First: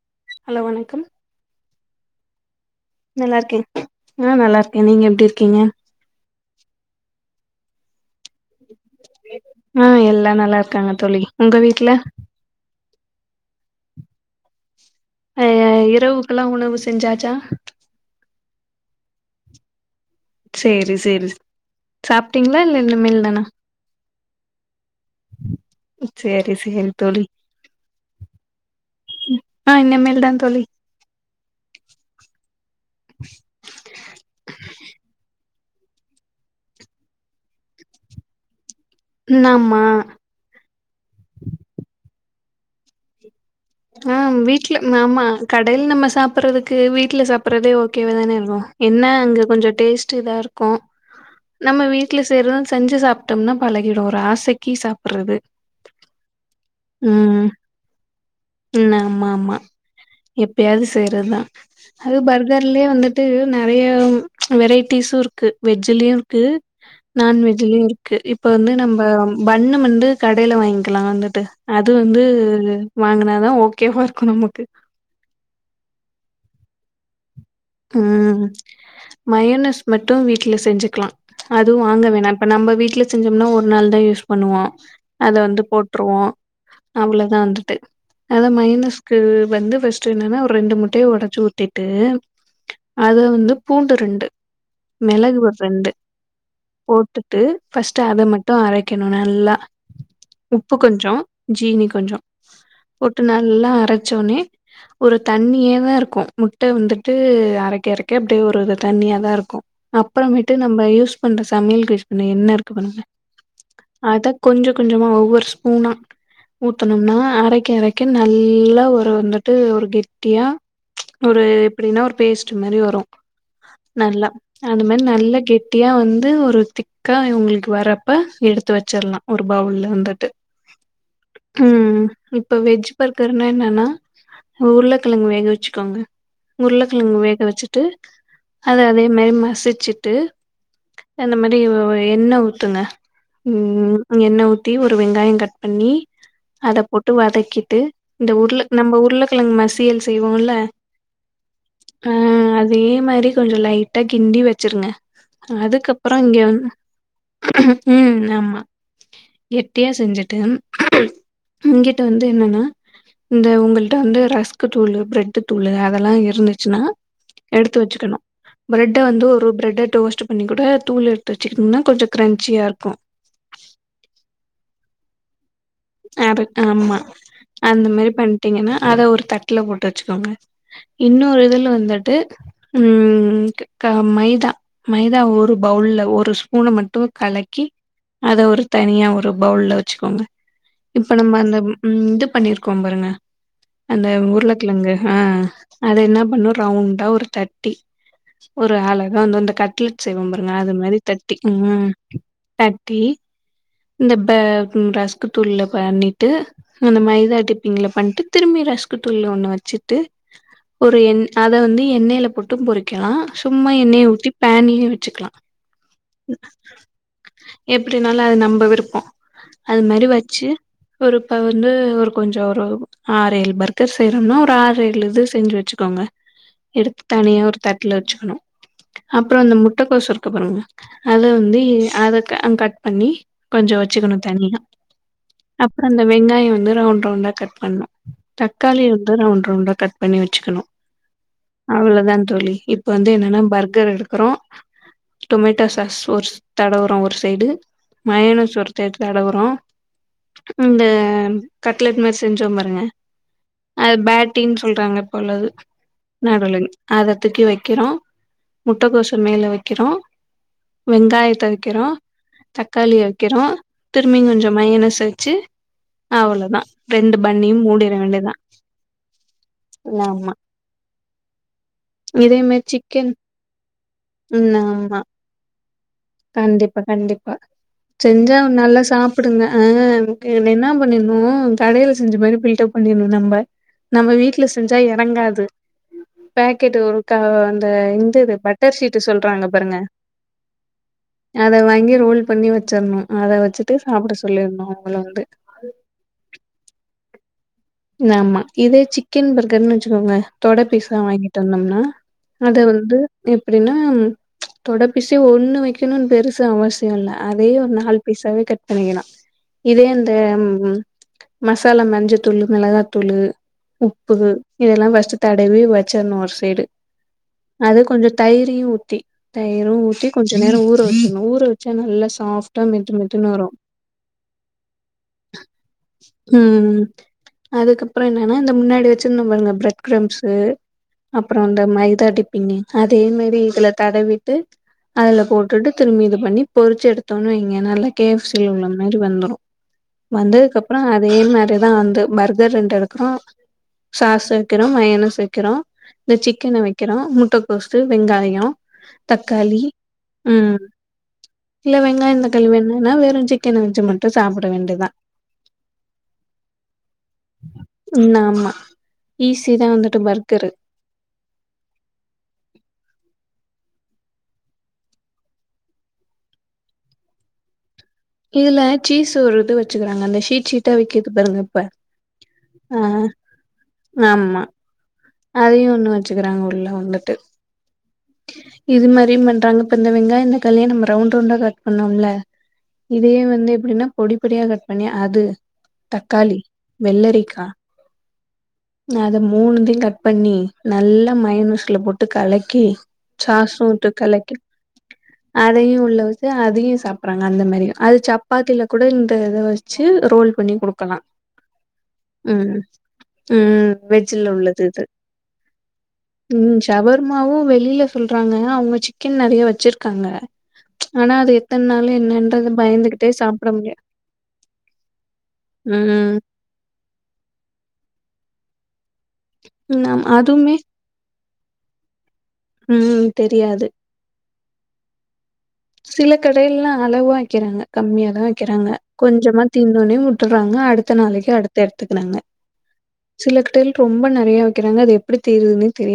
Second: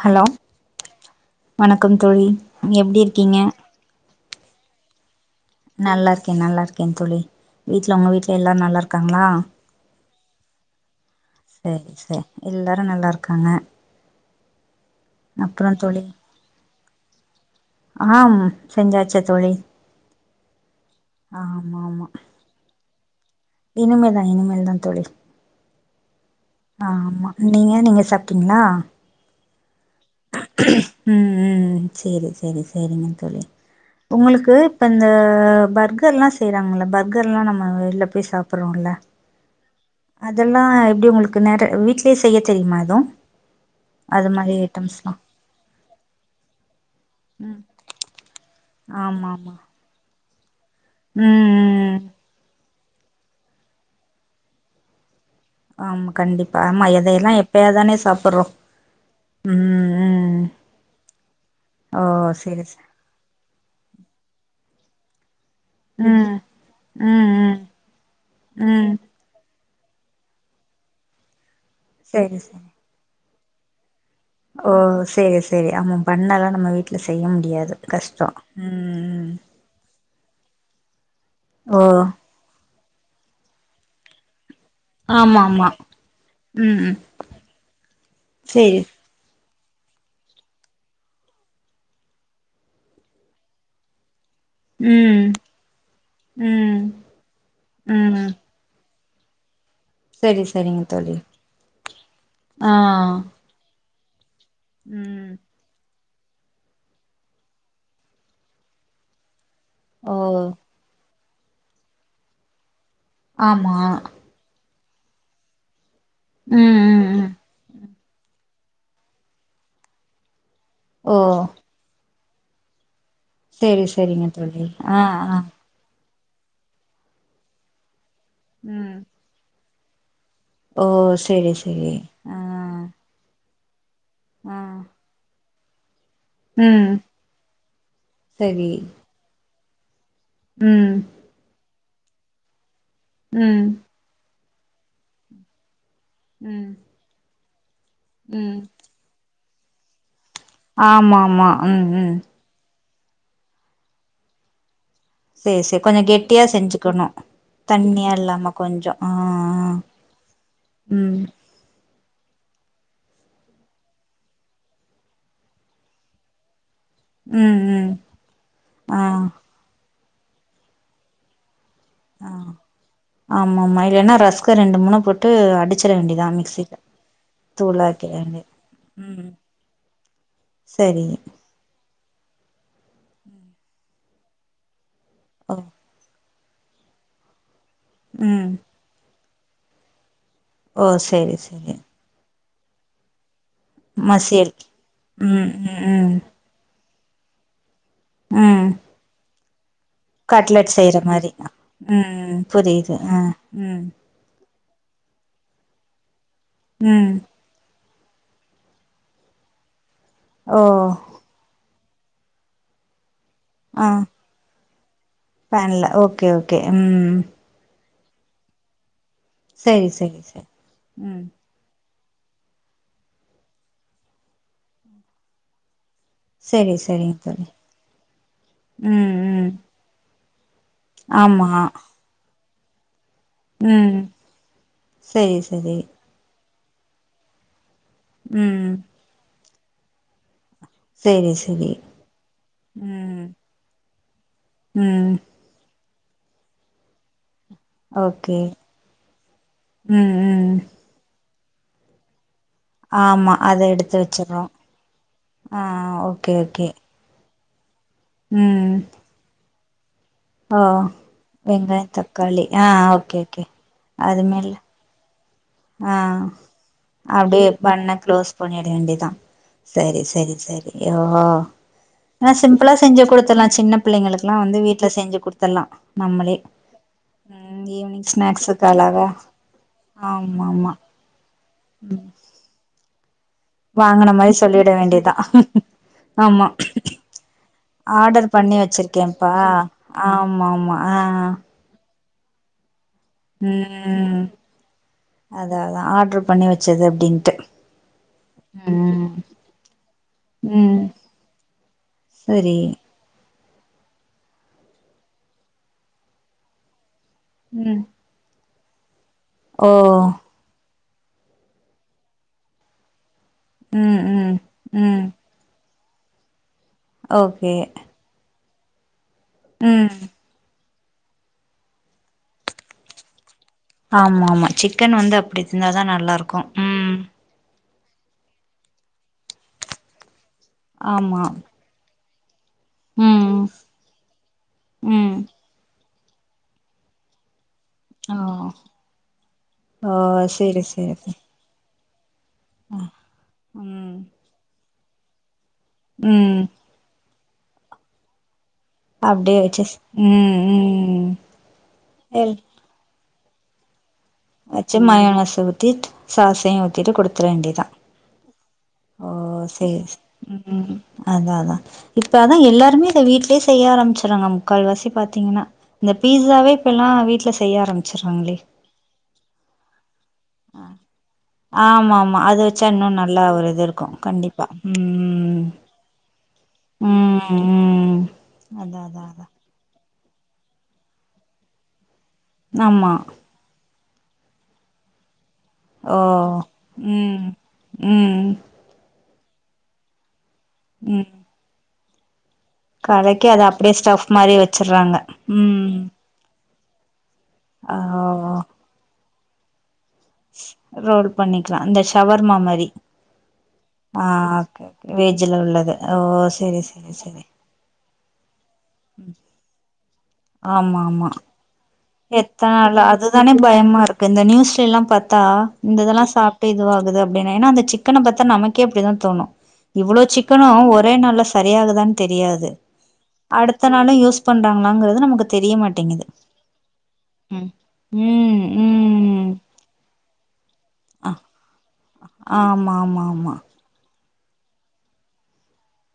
Hello வண க்கம் தோழி எப்டி இருக்கீங்க நல்லாருக்கே ஆ நல்லாருக் கே நீங்க எப்டிரு நல்லாருக்கெ நல்லாருக்கெ தோழி வீட்ல ஒங்க வீட் ல எல்லாரு நல்லாருக்காங்ளா? நல்லாருக்காங்க தோழி உங்க செர் வீட்ல செ எல்லாரு நல்லாருக்காங்க ஆ இரவுக்குல்லா உணவு செஞ்சாச்சா? ஆஹம் செஞ்சாச்சு தோழி செரி செரி சாப்பிட்டீங்களா இல்ல இனிமேல் தா இனிமே தா இனிமேல் தா தோழி அஹ ஆ ஆமா நீங்க நீங்க சாப்பிட்டீங்களா ஆ இனிமேல் தா தோழி ம் ம் செரி செரி செரிங்க தோழி உங்களுக்கு இப்ப அந்த பர்கர் எல்லா செய்றாங்கல்ல பர்கர் எல்லா நம்ம வெளிய போய் சாப்பிடுறோம்ல்ல நம் அதெல்லா எப்டி உங்களுக்கு நேர வீட் செய்ய தெரியுமா எதுவும் ஆ வீட்ல ஆமா கடைல் நம்ம சாப்பிடுறதுக்கு வீட்ல ம் சாப்பிடறது ஓகே தானே இருக்கோம் என்ன ஆமா அங்க ஆமா கொஞ்சம் டேஸ்ட் [unintelligible] ம் ம் நம்ம ம் வீட்ல செய்றதும் செஞ்சு சாப் பட்டோம்னா பழகிடும் ஒரு ஆசைக்கு சாப்பிடுறது ஆமா கண்டிப்பா ஆமா எதயெல்லா எப்பயா தானே சாப்டுறோம் உ ஆமா ஆமா எப்பயாது செய்றது தா ஓ அது செரி செ பர்கர்லயே வந்துட்டு நெறைய வெரைட் டிஸ்சும் இருக்கு வெஜ்லயும் ம் இருக்கு ம் ம் நான்வெஜ்லயும் இருக்கு இப்ப வந்து ம் நம்ப பண்ணு வந்து கடைல வாங்கிலா வந்துட்டு அது வந்து செரி செரி வாங்குனா அதான் ஓகேவ ஓ சேரி சேரி ஆமா பண்ணலா நம்ம வீட் டுல செய்யம் ம் மயோனைஸ் மட் டும் வீட்ல செஞ்சுக்லா ஓ அதுவும் வாங்க வேணா இப்ப நம்ம வீட் ல செஞ்சோம்னா ஒரு நாள் தா யூஸ் பண்ணுவோ அத ஆமா வந்து ஆமா போட்ருவோம ம் ம் அவ்ள தா வந்துட்டு அதான் செரி மைனஸ்க்கு வந்து ஃபஸ்டு என்னன்னா ஒரு ரெண்டு முட்டய ஒடச்சு ஊத்திட்டு அத வந்து பூண்டு ரெண்டு ம் மெளகு ஒர் ரெண்டு ம் போட்டுட்டு ஃபஸ்டு அத ம் மட்டும் அரைக் கணும் நல்லா செரி உப்பு செரிங்க தோழி கொஞ்சம் ஜீனி கொஞ்சம் ஆ போட்டு நல்லா அர [unintelligible] ஒரு ம் தண்ணிய தா இருக் க்கும் முட்ட வந்து ட்டு அரைக்கரக்க அப்டியே ஒரு இ தண்ணியாதான்ருக்கு ஓ அப்றமேட்டு நம்ம யூஸ் பண்ற சமயல் ரெசிபின என்ன இருக்கு பண்ணுங்க ஆமா கொஞ்சமா ஒவ்வொரு ஸ்பூனா ம் ம் ஊத்தனும்னா ம் அரைக்க அரைக்க நல் நல்லா ஒரு வந்துட்டு ஒரு கெட்டியா ஓ ஒரு ஒரு பேஸ்ட் மாரி வரு சேரி சேரிங்க நல்லா தோழி ஆ அண்டமாடி ஆ நல்ல கெட்டியா வந்து ந்து ஒரு திக்கா இவங்ளுக்கு வர ப எடுத்து ம் வச்சர்லா ஒரு பவுல்ல வந்துட்டு ஓ சேரி சேரி ம் ஆ இப்ப வெஜ் பர்கர்னா என்ன னா ஆ உருளகெழங்கு வேக வச்சு காங்க ம் உருளக்கெழங் வேக வச்சுட்டு சரி அத அதே மாரி மசி ட்டு ம் அந்த மாரி ஒர் எண்ண ஊத்துங்க ம் ம்ம் எண்ண ஊத் டி ஒரு வெங்காயோ கட் பண்ணி ம் அத போட்டு வதக்கி ட்டு இந்த ம் உர்ள நம்ப உர்ள கலங் மசியல்ஸ் தெய்வோல ஆமா ஆமா ம் ம் தே மாரி கொஞ்ச லைட்டா கிண்டி வச்சிருங்க சேரி சேரி கொஞ்சோ அதுக்கப்பற இங்க கெட்டியா செஞ்சுக்கணு தண்ணியா ம் இல்லாம ஆமா கொஞ்சோ ஆ ஆ எட்டியா செஞ்சுட்டு ம் இங்க டுந்து என்னன்னா இந்த உங்கள்ட வந்து ரஸ்க் தூளு ப்ரெட்டு தூளு அ அதல்லா இருந்துச்சுனா ம் எடுத்து ம் வச்சுக்கணு ஆ ப்ரெட்ட வந்து ஒரு ப்ரெட்ட டோஸ் து பண்ணிகுட தூள் எத்து வச்சுக்குனா ஆ ஆமாமா இல்லனா ரஸ்க ரெண்டு மூணு போட் ட்டு அடி ஆமா அந்த மாரி தூளாக்கிட வேண்டியது பண்டீங்கனா அத ஒரு ம் தட்டுல போட்டு வச்சுக்கோங்க சரி இன்னொரு இதுல வந்து ட்டு ம் க மைதா மைதா ஒரு ஓ பவுல்ல ஒருஸ் பூன மட்டு கலக்கி அத ம் ஒரு தனியா ஒரு பவுல்ல வச்சுக்கோங்க ஓ இப்ப நம்ப சேரி அந்த சேரி இந்து பண்ணிருக் கொம்புருங்க அந்த மசியல் உருளக்கிழங்கு ஆ ம் அத ம் ம் என்ன பண்ணு ரவுண் தா ஒரு த ட்டி ம் ஒரு அழகா தா வந்து வந்த கட்லட் கட்லெட் செய்யற மாரி தா ம் புரியுது அ ம் ம்ரஸ் குதுள்ள பண்ணி ட்டு அந்த ம் மைதா டிப்பிங்கள போட்டு வந்ட்டு திரும்பி ரஸ்க் தூள்ள ஒண்ணு வச்சுட்டு வண்ட்டு ஓ ஒரு என் அத வந்து எண்ணெயில போட்டும் பொறிக்கலா சுமா ஆ என்னயவுத்தி பேன்லையு பேன்ல ஓகே ஓகே ம் அப்டினால அது நம்ப விருப்போ அது சேரி மாரி சேரி வச்சு சேரி ம் ஒருப்ப வந்து ஒரு கொஞ்சோ ஒரு ஆறு ஏழு பர்கர் செய்யறோம்னா ஒரு ஆறு ஏழு இது செஞ்சு வச்சுக்கோங்க சேரி எடுத்து சேரிங்க தனியா தோழி ஒரு தட்டல வச்சுக்கணு ம் அப்புறோ ம் அந்த முட்டக்கோசு இருக் கப்புறங்க அத ஆமா வந்து இ அத அ கட் பண்ணி கொஞ்சோ வச்சுக்கணு தனியா சரி சரி அப்புறோ அந்த வெங்காயோ வந்து ரவுண்ட் ரவுண்டா கட் பண்ணு ம் தக்காளி வந்து ரவுண்டு ரவுண்டா கட் பண்ணி வச்சுக்கணு சேரி சேரி அவ்ளோதா தோழி இப்ப வந்து ம் என்னன்னா பர்கர் எடு அப்றோ ம் டொமேட்டோ சாஸ் ஒரு தடவுரோ ஒரு சைடு ஓகே மயனுஸ் ஒரு சைட் தடவுரோ ம் ம் அந்த அ கட்லட் மாரி செ செஞ்சோ பாருங்க ஆமா அத அது எடுத்து வச்சர்றோ பேட்டிங்னு சொல்றாங்க போலது ஆ ஓகே ஓகே நடுலங் அத த்துக்கி வை வைக்கிறோ ம் முட்டக்கோச மேல வெக் க்கிறோ ஓ வெங்காயோ தக்காளி ஆ ஓகே ஓகே அதுமேல என்ன சொன்னுச்சு ஆ அப்டியே மூடிற பண்ண க்ளோஸ் வேண்டியதா பண்ணிட வேண்டிதா செரி ஆமா செரி செரி ஓஹோ ஆனா இதே மாரி சிம்பிளா செஞ்சு சிக்கன் குடுத்தடலா சின்ன பிள்ளைங்களுக்குலா ம் வந்து வீட்டுல ஆமா செஞ்சு குடுத்தட்லா நம்மளே கண்டிப்பா கண்டிப்பா ம் ஈவினிங் ஸ்நாக்ஸுக்குளாக அ ஆ [unintelligible] இதுல என்ன பண்ணிரனு கடைல செஞ்ச மாரி பில்டப் பன்னிரனு நம்ப நம்ம வாங்குன மாரி வீட்ல சொல்லிட செஞ்சா வேண்டிதா எறங்காது ஆமா பேக்கெட் ஒரு க அந்த இந்த ஆர்டர் இது பண்ணி பட்டர் ஷீட் வச்சிருக்கேன்ப்பா சொல்றாங்க பாருங்க ஆமா ஆமா ஆ அத வாங்கி ரோல் பண்ணி வச்சரனு அத வச்சுட்டு சாப்ட ம் சொல்லிர்ணு அவுங்கள வந்து அதா அதா ஆர்டரு பண்ணி வச்சது அப்டினு ட் ஆமா இதே சிக்கன் பர்கர்ன்னு வச்சுக்கோங்க தொட ம் பீஸா வாங்கிட்டு வந்தோம்னா சரி அத வந்து எப்டின்னா தொட பிஸே ஒண்ணு வைக்கணும்னு பெருசு அவஸ் ல்ல அதே ஒரு ம் நாலு பீஸாவே கட் சரிங்கனா ஓ இதே இந்த ம் மசாலா மஞ்ச தூளு மெளகாத்தூளு ம் உப்பு ம் இதெல்லா ம் ஃபஸ்ட்டு தடவி வச் சென்னூர் ஒரு சைடு ஓகே அது கொஞ்சோ தயிரு டீ ஊத்தி தயிரு ம் ஊட்டி கொஞ்ச நேரோ ஊர் ஊற வச்சா நல்லா சாஃப்டா மெத்து மெத்துனு வரு ஆமா ஆமா சிக்கன் வந்து அப்டி இருந்தாதா நல்லா இருக்கு ம் அதுக்கப்புறோ என்னா இந்த முன்னாடி வச்சிருந்தோ பாருங்க ப்ரட் க்ரம்ஸ் உ ஆமா அப்புறம் அந்த மைதா டிப் பின்னி ம் அதேமாரி இதுல தடவிட்டு ம் அதுல போட்டுட்டு திரும்பி இது பண்ணி பொறிச்ச எடுத்தோம்னுவைங் எனா நல்ல கே ஓ எஃப் சி உள்ள மாரி வந்துரு ஓ வந்ததுக்கு சேரி அப்புறஃ அதே சேரி மாரி நா வந்து மர் எதோ ரெண்டு எடுக்குறோ ம் சாக்சு வைக்றோ மைய இன்னுசிக்கிறோ இந்த ம் சிக்கன வக்கிறோ முட்டகோஸ் வெங்காயோ தக்காளி ம் இல்ல வெங்காயோ தக்காளி வேணும்னா வெறு சிக்கன்வந்சுமுல் அச்சு மைனஸ் ஊத்திட் சாஸ்ஸையு ஊத்திட்டு குடுத்துற வேண்டிதா ம் ஆமா ஓ ஈஸி தா சரி வந்துட்டு பர்கரு ம் அதா அதா இப்பாதா எல்லாருமே வீட்டிலயே செய்ய ஆரம்பிச்சறாங்க முக்கால் வாசி பாத்தீங்கன்னா இந்த பீஸாவே இப்பல்லா வீட்ல செய்ய ஆரம்பிச இதுல சீஸ் ஒரு து வச்சுர்தாங்க அந்த ஷீட் ஷீட்டா விக்குது பாருங்க இப்ப ஆமா ஆமா அது வச்சு ஆ இன்னு நல்லா ஒரு இது இருக்கு ஆமா கண்டிப்பா ம் அதையு ஒண்ணு வச்சுக்கிறாங்க உள்ள வந்துட்டு ம் ம் அதா இது அதா மாரியு அதா பண்றாங்க இந்த வெங்காயோ தக்காளிய நம்ம ரவுன் ரவுண்டா கட் பண்ணோம்ல ஆமா இதே வந்து எப்டின்னா பொடி பொடியா கட் பண்ணி அது ஓ தக்காளி உம் உம் நான் அத மூணுதையும் கட் பண்ணி [unintelligible] பண்ணி நல்லா மைனுஸ்ல போட்டு கலெட் கடைக்கு அதை அப்படியே ஸ்டப் மாதிரி வச்சிறுங்க உம் ங்க அந்த மாதிரி அது சப்பாத்தில கூடா வ [unintelligible] வச்சி‌ ரோல் பண்ணி கொடுக்கலாம் ரோல் பண்ணிக்கலா இந்த ஷவர்மா உம் மாரி உம் வெஜ் உள்ளது இது வெஜில உள்ளது ஓ ம் சரி சரி சரி ஷவர்மாவும் வெளில சொல்றாங்க அவங்க சிக்கன் நிறைய வச்சிருக்காங்க ஆனா அது எத்தனை நாள எத்தனை நாள்ல அதுதானே பயமா இருக்கு இந்த நியூஸ்ல எல்லாம் பார்த்தா இந்த ம் இதெல்லாம் சாப்பிட்டு இதுவாக்குது அப்படின்னா ஏன்னா அந்த சிக்கன பார்த்தா நமக்கு எப்படிதாம் [unintelligible] தோணும் நம் இவ்வளோ அதுமே சிக்கனும் ஒரே நால்ல தெரியாது தான் [unintelligible] தெரியாது ம் தெரியாது. அடுத்த நாளும் யூஸ் தேன்டாங்களான்ரது நமக்கு தெரியமாட்டேங்ககிது அளவ வைக்கிறாங்க கம்மிய தான் வைக்கிறாங்க ம் கொஞ்சமா தின்னேவுடனே உட்டுராங்க அடுத்த அ நாளைக்கு அடுத்து திட்டுனாங்க ஆமா ஆமா ஆமா சில கடையில பே ரொம்ப நிறைய வைக்கிறாங்க அத எப்படி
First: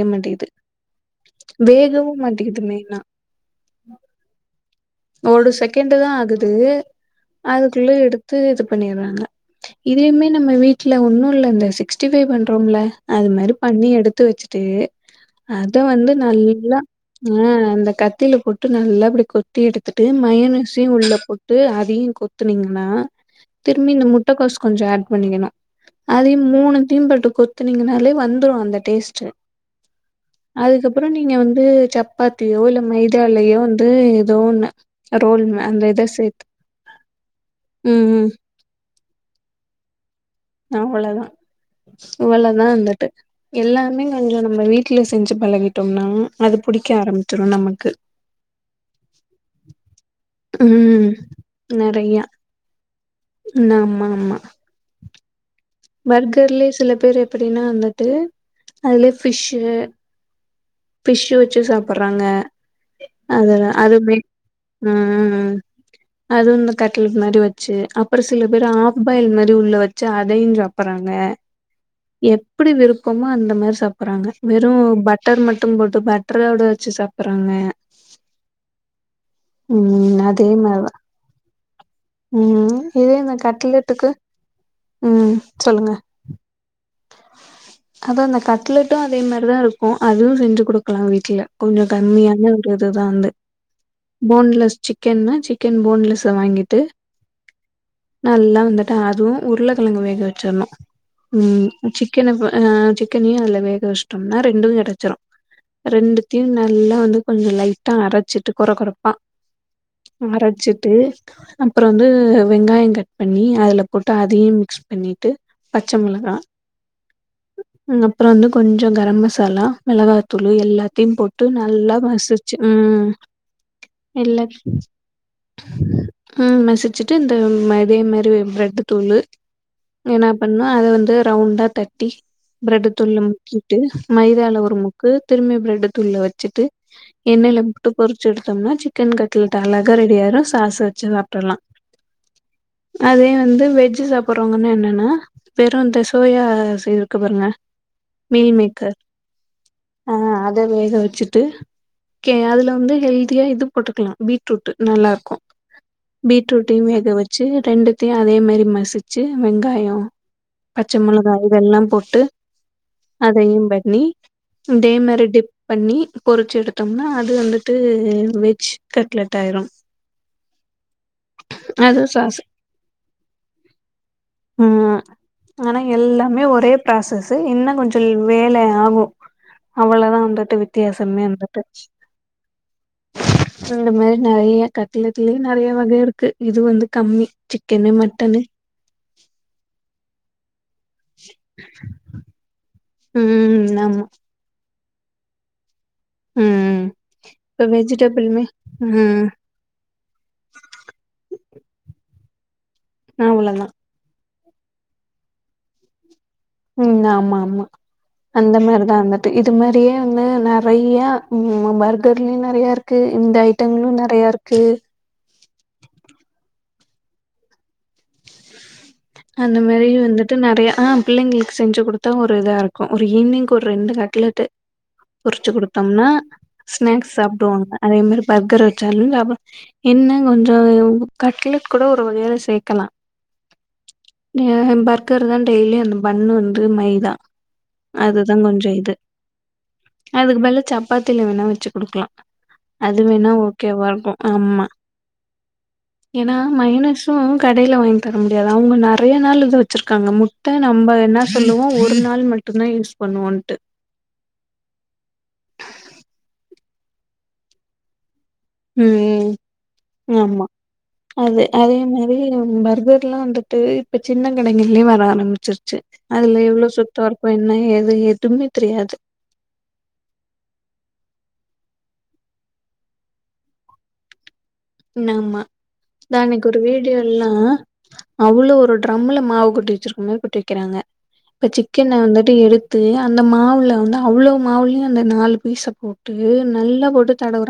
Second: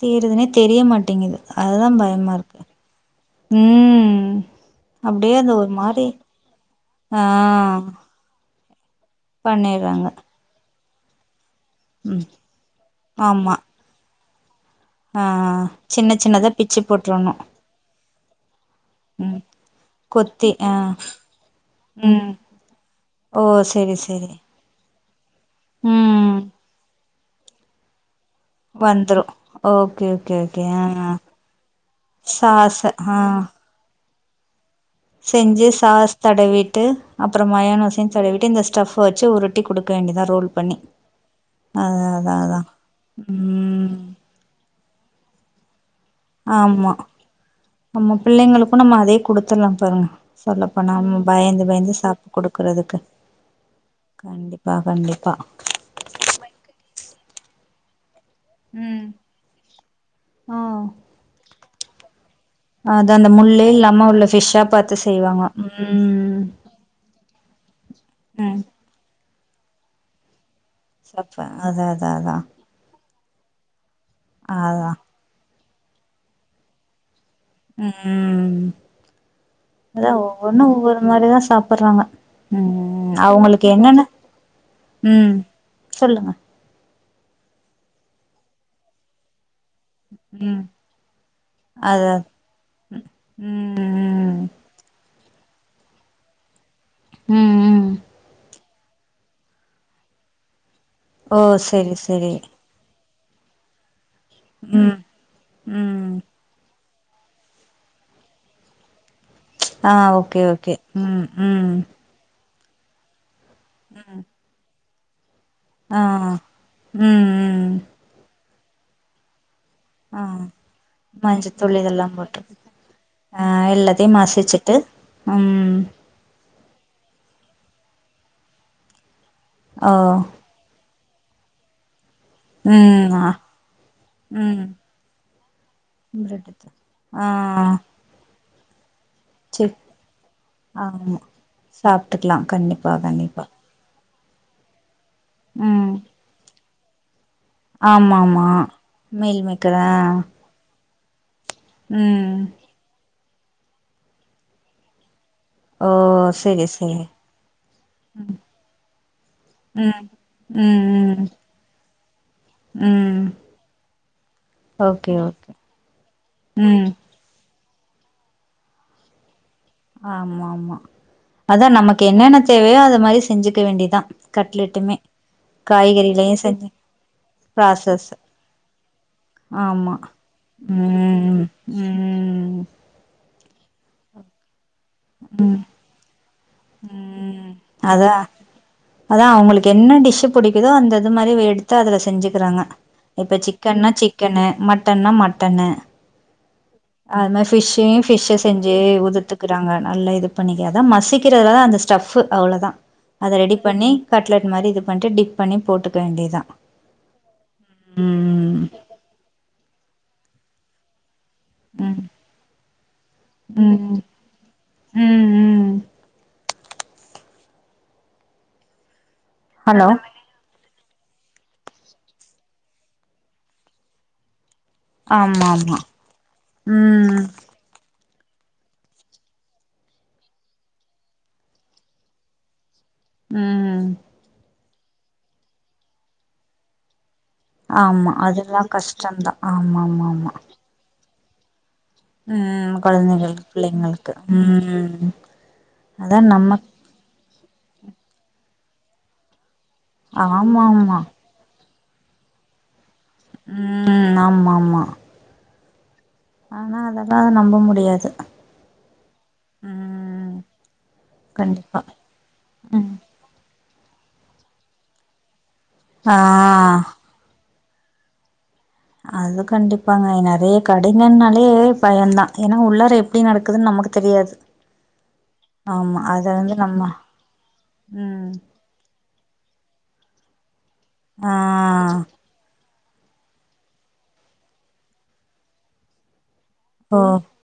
தீருதுனே தெரியமாட்டேங்குது அதுதான் வேகவும் பயமா இருக்கு மாட்டேங்குது மெயினா. உம் ஒரு செகண்டு் தான் ஆகுது ஆ அதுக்குள்ள எடுத்து இது பண்ணிடுறாங்க பண்ணிறாங்க இதையுமே நம்ம வீட் இல்ல ஒன்னும் இல்ல இந்த சிக்ஸ்டி ம் பைவ் பண்றோம்ல அது ஆமா மாதிரி பண்ணி எடுத்து துச் ஆ அத வந்து சின்ன சின்னதா நல்லா பிச்சு போட்றணு ஆ அந்த க திளுகு [unintelligible] நல்லா இப்படி ம் கொத்தி எடுத்துட்டு கொத்தி ஆ மயனசயு உள்ள போட்டு அதயு ம் கொத்துனீங்னா ஓ திரும்பி செரி இந்த செரி முட்டகோஸ் கொஞ்சோ ஆட் பண்ணிக்கணு ம் அதயு மூனதயு போட்டு கொத்துனீங்கனாலே வந்து துரு அந்த வந்துரு டேஸ்டு ஓகே ஓகே ஓகே ஆ அதுக்கப்பறோ நீங்க வந்து சப்பாத்தியோ இல்ல சாஸ் ஆ மைதாலயோ வந்து எதோவொன்னு செஞ்சு சாஸ் தடவிட்டு அப்பறோ ம் மயோனச ம் தடவிட்டு இந்த ஸ்டஃப் ஃபவச்சு உருட்டி குடுக்க க வேண்டிதா அவளதா அதா அவளதா வந்துட்டு ம் எல்லாமே கொஞ்ச நம்ம வீட்ல செஞ்சு பழகிட்டு ஆமா நம்ம பிள்ளைங்களுக்கு நம்ம அதே குடுத்துர்லா பாருங்க சொல்லப்போனா ம் நாம பயந்து பயந்து நெறையா சாப் குடுக்குறதுக்கு கண்டிப்பா கண்டிப் ப்பா பர்கர்லே சில பேர் எப்டினா வந்துட்டு ம் அதலே ஃபிஷ்ஷு ஆ ஃபிஷ்ஷு வச்சு சாப்பிட்றாங்க அது அந்த முள்ளே அதுல அது இல்லாம பே உள்ள ஃபிஷ்ஷா அ பாத்து செய்வாங்க ம் அது இந்த கட்லட் மாரி வச்சு அப்றோ சில ம் பேரு ஆஃப்பாயில் மாரி ரி உள்ள வச்சு அதயு சாப் பறாங்க சப்ப அதா அதா அதா எப்டி விருப்ப கும்மா அந்த மாரி சாப் போறாங்க வெறு அதா பட்டர் மட் டும்போட்டு பட்ரோட வச்சு சாப் உ உ அதா ம் அதே ஒவ்வொன்னு ஒவ்வொரு மாரிதா சாப்பிட்றாங்க உ ம் இதே இந்த அவங்களுக்கு என்னன்ன கட்லெட்டுக்கு உ சொல்லுங்க அதா அந்த கட்லெட்டு அதே மாரிதா இருக் அப்ப அதுவு ம் செஞ்சு குடுக்கலா வீட்ல கொஞ்ச அதா கம்மியான ஒரு இதுதா வந்து ம் ம் போன்லெஸ் சிக் கன்னா சிக்கன் போன்லெஸ்ஸ வாங்கிட்டு ம் ம் நல்லா வந்து அதுவு உருளைக்கிழங்கு வேக வச்சிரணு ஓ செரி செரி சிக்கனப்ப அ சிக் கனயு அல்ல வேகவச் டோம்னா ரெண்டு ம் கிடைசிரு ம் ரெண்டுத்தியு எல்லா வந்து கொஞ்ச லைட்டா அரச்சிட்டு கொற கொறப்பா ஆ ஓகே ஓகே அரச்சிட்டு ம் ம் அப்றோந்து வெங்காயோ கட் ப பண்ணி அதுல போட்டு அதயு மிக்ஸ் பண்ணிட்டு பச்ச ஆ முளகா ம் ம் வந்து கொஞ்சங் கர மசாலா ஆ மிளகாத்தூள் எல்லாத்தையும் போட்டு மஞ்சத்தூள் நல்லா இதெல்லா போட்டு மசுச்சு ம் ஆ எல்லாத்தையு எல்லாத் மசிச்சுட்டு ம் ம் மசுச்சுட்டு இந்த இதே மாரி பிரெட்டு தூளு ஓ என்ன பண்ணு அத வந்து ரவுண்டா தட் ட்டி பிரெட்டு ம் தூளு ஆ முக்கிட்டு மைதால ம் ஒரு முக்கு திரும்பி பிரெட்டு தூள்ள பிரெட் வெச்சுட்டு எடுத்து ஆ எண்ணெய்ல போட்டு பொறுச்சு எடுத் தோனச்சு சிக்கன் கட்லெட் செரி அழகா ரெடியாயிரு சாஸ்சு வெச்சு ஆமா சாப்டுருலா சாப்ட்டுக்கலா கண்டிப்பா அதே கண்டிப்பா வந்து வெஜ்ஜு சாப் அப்புறவங்கன்னு என்னன்னா ம் பெருந்துஸ் எப்பயு அதா செய்வ பாருங்க ஆமா ஆமா மீல் மேக்கர் மீல் மேக்கர் ஆ அ அத வேக வெச் ட்டு ஓகே ம் அதுல வந்து எயிடு தியே இது போட்டுக்கலா பீட்ரூட்டு நல்லாருக்கு ஓ செரி பீட்ரூட்டையு செரி வேக வெச்சு ரெண்டுத்தையு அதே மாரி மசுச்சு வெங்காயோ ம் பச்ச ம் ம் மொளகா இதெல்லாம் போட்டு ம் அதையும் பண்ணி இதே ஓகே மாரி டிப் ஓகே பண்ணி பொறுச்சு ம் எடுத்தோம்னா அது வந்து ட்டு வெஜ் கட்லெட் ஆயிரு ஆமா ஆமா அதா அது நமக்கு சாஸ் என்னென்ன தேவையோ அத மாரி செஞ்சுக்க வேண்டிதா கட்லெட்டுமே ம் ஆனா காய்கறிலயு எல்லாமே செஞ்சு ஒரே பராசஸ்ஸு இன்னங் கொஞ்சோ ப்ராசஸ் வேல ஆகு ஆமா அவ்வளோதா வந்துட்டு வித்தியாசமே ம் வந்துட்டு ம் இந்த மாரி நறைய கட் லெட்லயு நறைய வகை இருக்கு இது வந்து கம்மி ம் சிக்கன்னு அதா மட்டன்னு எதோ அந்த இது மாரி எடுத்து அதுல செஞ்சுக்குறாங்க இப்ப ம் சிக்கன்னா ஆமா சிக்கனு மட்டன்னா மட்டன்னு ம் அது மாரி இப்ப ஃபிஷ்ஷீ ஃபிஷ்ஷ வெஜிடபிளுமே செஞ்சு ம் உதுத்துக்குறாங்க நல்லா இது பண்ணிக்க அதா மசுக்குறதுலதா அந்த ஸ்டஃப்பு அவ்வளோதா அத ரெடி அவ்வளதா பண்ணி கட் கட்லெட் மாரி இது பண்ட்டு டிப் பண்ணி போட்டுக்க வேண்டிதா ம் ஆமா ஆமா அந்த மாரிதா வந்துட்டு இது மாரியே வந்து நெறைய ம் ஆ பர்கர்லயு நெறைய இருக்கு இந்த ஐட்டங்களு ம் நெறைய இருக்கு ம் ம் அந்த மாரி ஹலோ வந்துட்டு நெறய ஆ பிள்ளைங்களுக்கு செஞ்சு குடுத்தா ஒரு இதா இருக்கு ஒரு ஈவி்னிங் ஒரு ரெண்டு கட்லட்டு ஆமா பொரிச்சு ஆமா குடுத்தோம்னா ஸ்நாக்ஸ் ம் சாப்டுவாங்க அதே மாரி பர்கர் வச்சாலு சாப்ப என்ன கொஞ்சோ கட்லெட் கூட ஒரு வகையில சேக்கலா ம் ஏஹ அந் பர்க்கர்தா டெய்லி அந்த பண்ணு வந்து மைதா ஆமா அதுதான் அதெல்லா கொஞ்சம் இது. கஷ்டம்தா ஆமா ஆமா ஆமா த்தில வேண்ணா வச்சு குடுக்கலா ம் அது வேண்ணா கொழந்தைங்களுக்கு ஓகேவா இருக்கு பிள்ளைங்களுக்கு ஆமா ம் அதா ஏன்னா நம்ம மயோனஸு கடைல வாங்கி தரோ தியதா அவங்க நெறைய நாளு இது வச்சிருக்காங்க முட்டை ஆமா நம்ப ஆமா என்ன சொல்லுவோ ஒ ஒரு நாள் மட்டுந்தா யூஸ் பண்ணுவோன்ட்டு. ம் ஆமா ஆமா ஆனா அதெல்லா நம்ப முடியாது ம் ம் ஆமா அது அதே கண்டிப்பா மாரி ம் பர்கர்லா வந்துட்டு இப்ப சின்ன கடைகள்லயு வர ஆரம்பிரு ச்சு ஆ அதுல எவ்ளோ சுத்தோ இருக்கோ என் ன ஏது எதுமே தெரியாது அது கண்டிப்பாங்க நெறைய கடைங்கன்னாலே பயந்தா ஏன்னா உள்ளார எப்டி நடக்குதுன்னு நமக்கு தெரியாது ம் ஆமா ஆமா தா அத அன்னக்கி வந்து ஒரு நம்ம வீடியோல்லா ம் அவ்ளோ ஒரு ட்ரம்ல மாவு கொட்டி வச்சிருக் அந்த மாரி கொட்டி வக்கிறாங்க ஆ இப்ப சிக்கன வந்துட்டு எடுத் து அந்த மாவுல வந்து அவ்ளோ மாவுலயு அந்த நாலு பீச போட்டு அப்டியே நல்லா ஓ போட்டு தடவுறா